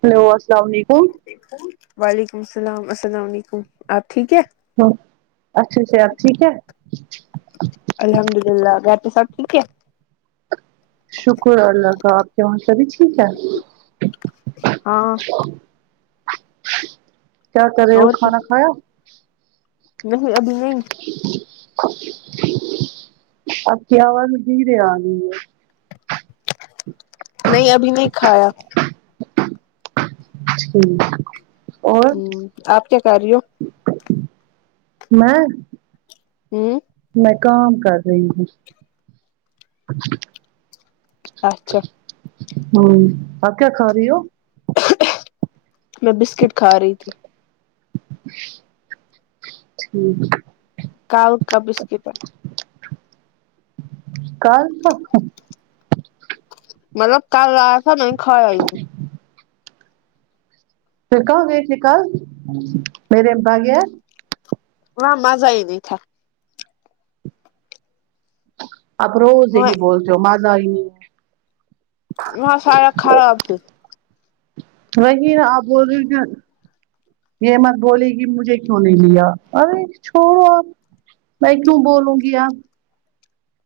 hello السلاو علیکم وعلیکم السلام السلام علیکم آپ ٹھیک ہے ہاں اچھے سےآپ ٹھیک ہے الحمد للہ گھر پے سب ٹھیک ہے شکر ہے اللہ کا آپ کے وہاں سبھی ٹھیک ہے ہاں کیا کر رہے ہو اور کھانا کھایا نہیں ابھی نہیں آپ کی آواز دھیرے آ رہی ہے نہیں ابھی نہیں کھایا ٹھیک اور ہوں آپ کیا کر رہی ہو میں ہوں میں کام کر رہی ہوں اچھا ہوں آپ کیا کھا رہی ہو میں بسکٹ کھا رہی تھی ٹھیک کاجو کا بسکٹ ہے [inaudible] کل سا مطلب کل لا یا تھا نہیں کھایا یہ پھر کہاں گئی تھی کل میرے بغیر وہاں مزہ ہی نہی تھا آپ روز یہی وہاں بولتے ہو مزہ ہی نہی وہاں سارا خراب ہے وہی آپ بول رہی یہ مت بولئے کہ مجھے کیوں نہیں لیا ارے چھوڑو آپ میں کیوں بولوں گی آ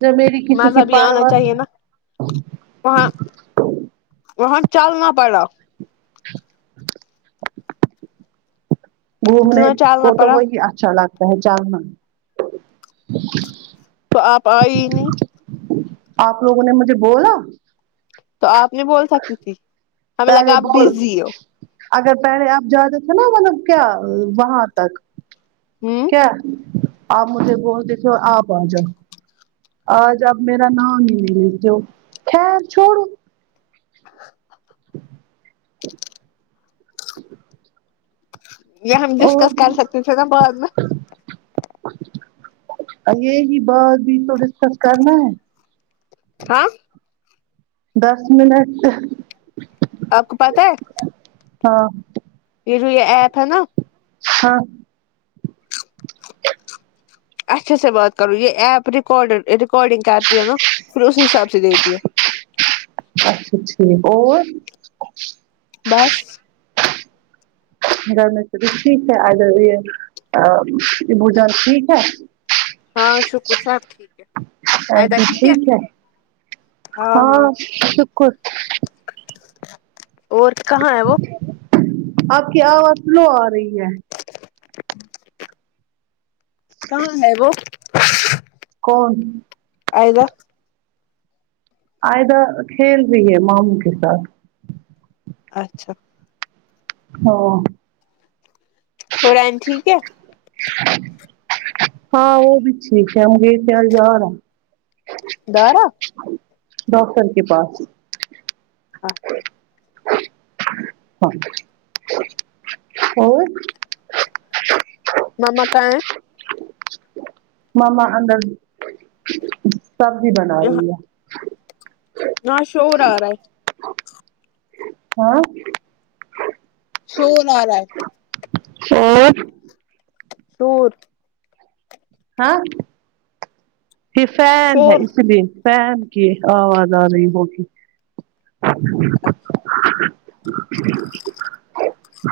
جب میری کسی مزہ کی بھی آنا پاروا چاہیے نا وہاں وہاں چلنا پڑا گھومنے اتنا کو چلنا تو پڑا وہی اچھا لگتا ہے چارنا تو آپ آئے ہی نہیں آپ لوگوں نے مجھے بولا تو آپ نے بول سکتی تھی ہمیں لگا پہلے آپ بول بزی ہو اگر پہلے آپ جاتے تھے نا مطلب کیا وہاں تک ہ کیا آپ مجھے وہ دیکھو آپ آ جاؤ آج اپ میرا نام نہیں لیتے ہو خیر چھوڑو یہ ہم اور ڈسکس کر سکتے تھے نا بعد میں اب یہی بات بھی تو ڈسکس کرنا ہے ہاں دس منٹ سے آپ کو پتہ ہے ہاں یہ جو یہ ایپ ہے نا ہاں اچھے سے بات کروں یہ ایپ رار ریکارڈنگ کرتی ہے نا پھر اسی حساب سے دیتی ہے اچھا ٹھیک اور [inaudible] بس گھر میں سب ہی ٹھیک ہے اچھا جی ابوجان ٹھیک ہے ہاں شکر صاحب آءزہ ٹھیک ہے ایدا ٹھیک ہے ہاں ہاں شکر اور کہاں ہے وہ آپکی آواز لو آ رہی ہے کہاں ہے وہ کون آئذہ آئذہ کھیل رہی ہے ماموں کے ساتھ اچھا ہاں ہورہن ٹھیک ہے ہاں وہ بھی ٹھیک ہے دارا ڈاکٹر کے پاس اچھا اں اور مما کہاں ہے ماما اندر سبزی بنا رہی ہے یہاں شور آ رہا ہے ہاں شور آ رہا ہے اور بہت ہاں یہ فین ہے شور اس لیے فین کی آواز آ رہی ہوگی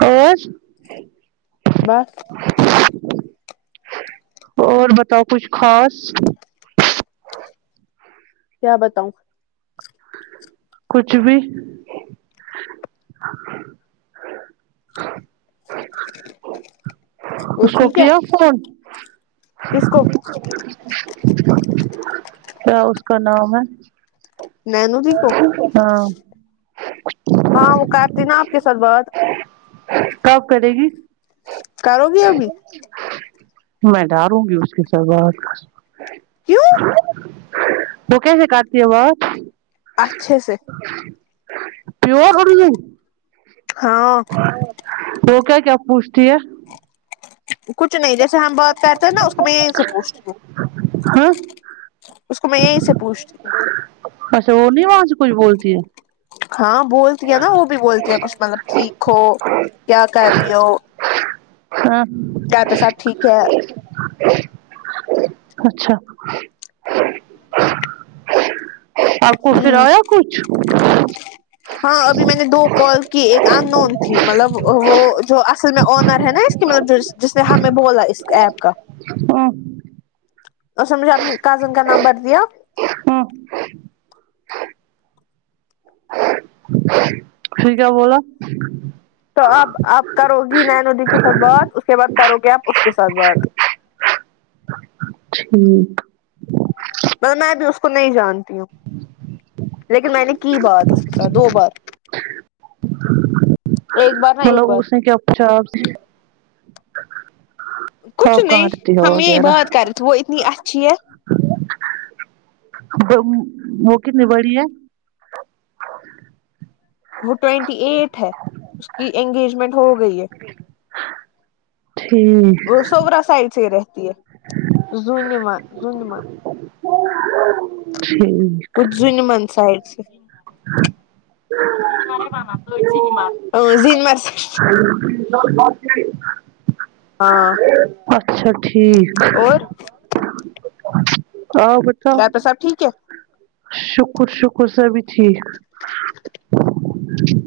اور بس اور بتاؤ کچھ خاص کیا بتاؤں کچھ بھی وہ اس کو ٹھیک ہے کیا فون کس کو کیا اس کا نام ہے نینو جی کو ہاں ہاں وہ کارتی نا آپ کے ساتھ بات کب کرے گی کروگی ابھی میں ڈاروں گی اس کے ساتھ بات کیوں وہ کیسے کرتی ہے بات اچھے سے پیور اردو ہاں وہ کیا کیا پوچھتی ہے کچھ نہیں جیسے ہم بات کرتے ہیں نا اس کو میں یہیں سے پوچھتی ہوں ہاں اس کو میں یہیں سے پوچھتی ہوں اچھا وہ نہیں وہاں سے کچھ بولتی ہے ہاں بولتی ہے نا وہ بھی بولتی ہے کچھ مطلب ٹھیک ہو کیا کر رہی ہو ہاں گھر پہ سب ٹھیک ہے اچھا آپ کو پھر ہوں آیا کچھ ہاں ابھی میں نے دو کال کی ایک ان نون تھی مطلب وہ جو اصل میں آنر ہے نا مطلب جس جس نے ہمیں بولا اس ایپ کا ہوں اس نے مجھے اپنی کزن کا نمبر دیا ہوں پھر کیا بولا تو اپ آپ کرو گی نینودی کے ساتھ بات اس کے بعد کرو گے آپ اس کے ساتھ بات ٹھیک مطب میں بھی اس کو نہیں جانتی ہوں لیکن میں نے کی بات اس کے ساتھ دو بات ایک بار نہ ایک مطلب بار اس نے کیا پوچھاآپ سے کچھ آپ نہیں کہاں رہتی ہو ہم یہی بات کر رہے تھے وہ اتنی اچھی ہے غم وہ کتنی بڑی ہے وہ ٹوینٹی ایٹ ہے اس کی انگیجمنٹ ہو گئی ہے ج ٹھیک سوگرا سائڈ سے ہی رہتی ہے زونیما زو نیما [inaudible] ٹھیک کچھ جن من سایڈ سے ا زینمر سائڈ [unintelligible] ہاں اچھا ٹھیک اور ہاں بٹ ڈاکٹر صاحب ٹھیک ہے شکر شکر سبھی ٹھیک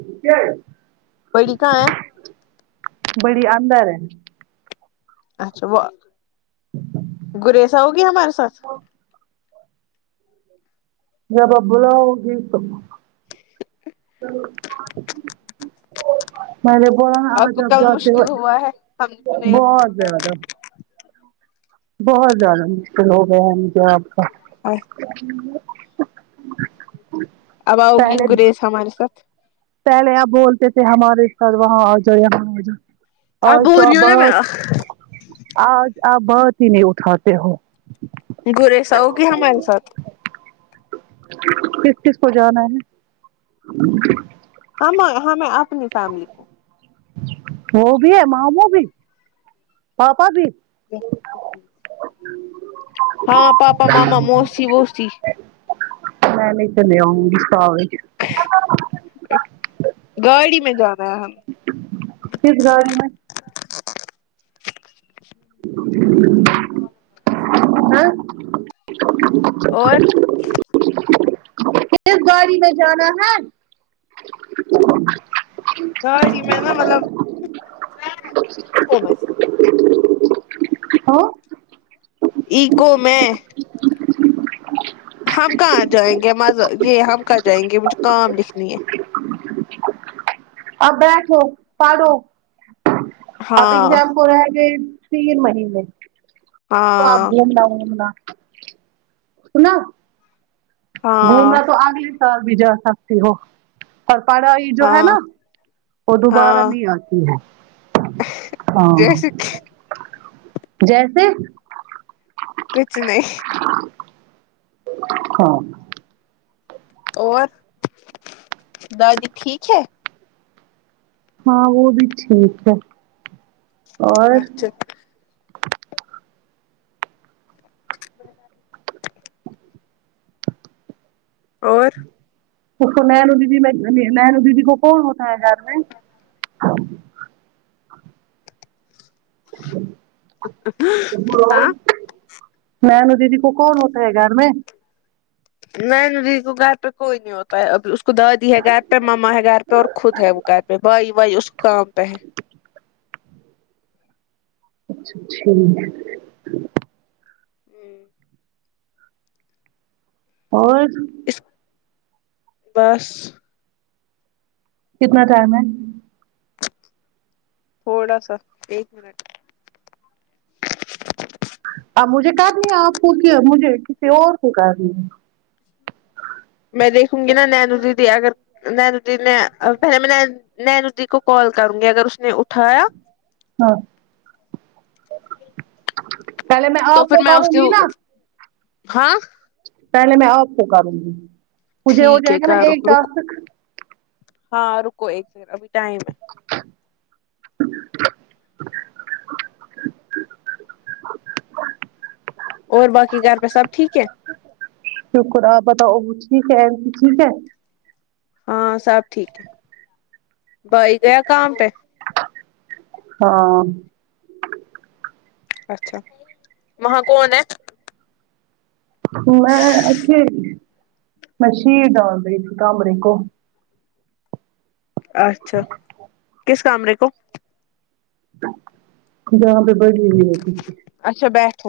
یہ کیا ہے بڑی کہا ہے بڑی اندر ہے اچھا وہ بھروسہ ہوا ہمارے ساتھ ہ جب اپ بلاؤگی تو میں نے بولا نا آپ کو جب کل جاتے ہو مشکل ہوا ہے ہم نے بہت زیادہ بہت زیادہ مشکل ہو گیا ہے مجھے آپ کا اب آؤ گی پہلے گریز ہمارے ساتھ پہلے آپ بولتے تھے ہمارے ساتھ وہاں آجاؤ یہاں آجاؤ اب آج بول تو آپ رہی ہوں نا میں بہت آج آپ بات ہی نہیں اٹھاتے ہو گرییس آوگی ہمارے ساتھ کس کس کو جانا ہے ہم ہمیں اپنی فیملی کو وہ بھی ہے ماموں بھی پاپا بھی ہاں پاپا ماما موسی وسی میں نہیں تو لئے آؤنگی صدی گاڑی میں جارہے ہم کس گاڑی میں ہ اور کس گاڑی میں جانا ہے گاڑی میں نا مطلب [inaudible] میں ہاں اءکو میں ہم کہاں جائیں گے مز یہ ہم کہاں جائیں گے مجھے کام لکھنی ہے اور بیٹھو پڑھو اپ ہاں ایگزام کو رہے گے تین مہینے تو آپ ہاں گھر نہ گومنا سنا ہاں گھومنا تو اگلے سال بھی جا سکتی ہو اور پڑھائی یہ جو ہے ہاں نا وہ دوبارہ ہاں نہیں آتی ہے ہاں جیسے جیسے کچھ نہیں ہاں اور دادی ٹھیک ہے ہاں وہ بھی ٹھیک ہے اور اچھا [unintelligible] اور اس کو نینو دیدی میں نینو دیدی کو کون ہوتا ہے گھر میں ہاں میںینوں دیدی کو کون ہوتا ہے گھر میں نینہ دیدی کے گھر پہ کوئی نہیں ہوتا اب اس کو دادی ہے گھر پہ مما ہے گھر پہ اور خود ہے وہ گھر پہ بھائی وائی اس کام پہ ہے اچھا ٹھیک ہے ہوں اور اس بس کتنا ٹائم ہے تھوڑا سا ایک منٹ آ مجھے کرنی ہے آپ کو کہ مجھے کسی اور کو کرنی ہے میں دیکوں گی نا نینو جدی اگر نینہ دیدی نے پہلے میں نینہ دیدی کو کال کروں گی اگر اس نے اٹھایا ہاں پہلے میں تو آپ پھر کو میں اس کروں کے گی نا ہاں پہلے میں آپ کو کروں گی مجھے ٹھیک ہوجاے ہے گا نا کرو ایک رکو ٹاسک ہاں رکو ایک سیکنڈ ابھی ٹائم ہے اور باقی گھر پہ سب ٹھیک ہے شکر آپ بتاؤ وہ ٹھیک ہے ایفی کی ٹھیک ہے ہاں سب ٹھیک ہے بھائی گیا کام پہ ہاں اچھا وہاں کون ہے میں اھے مشید آ گئی تھی کمرے کو اچھا کس کمرے کو جہاں پہ بھی رہی تھی اچھا بیٹھو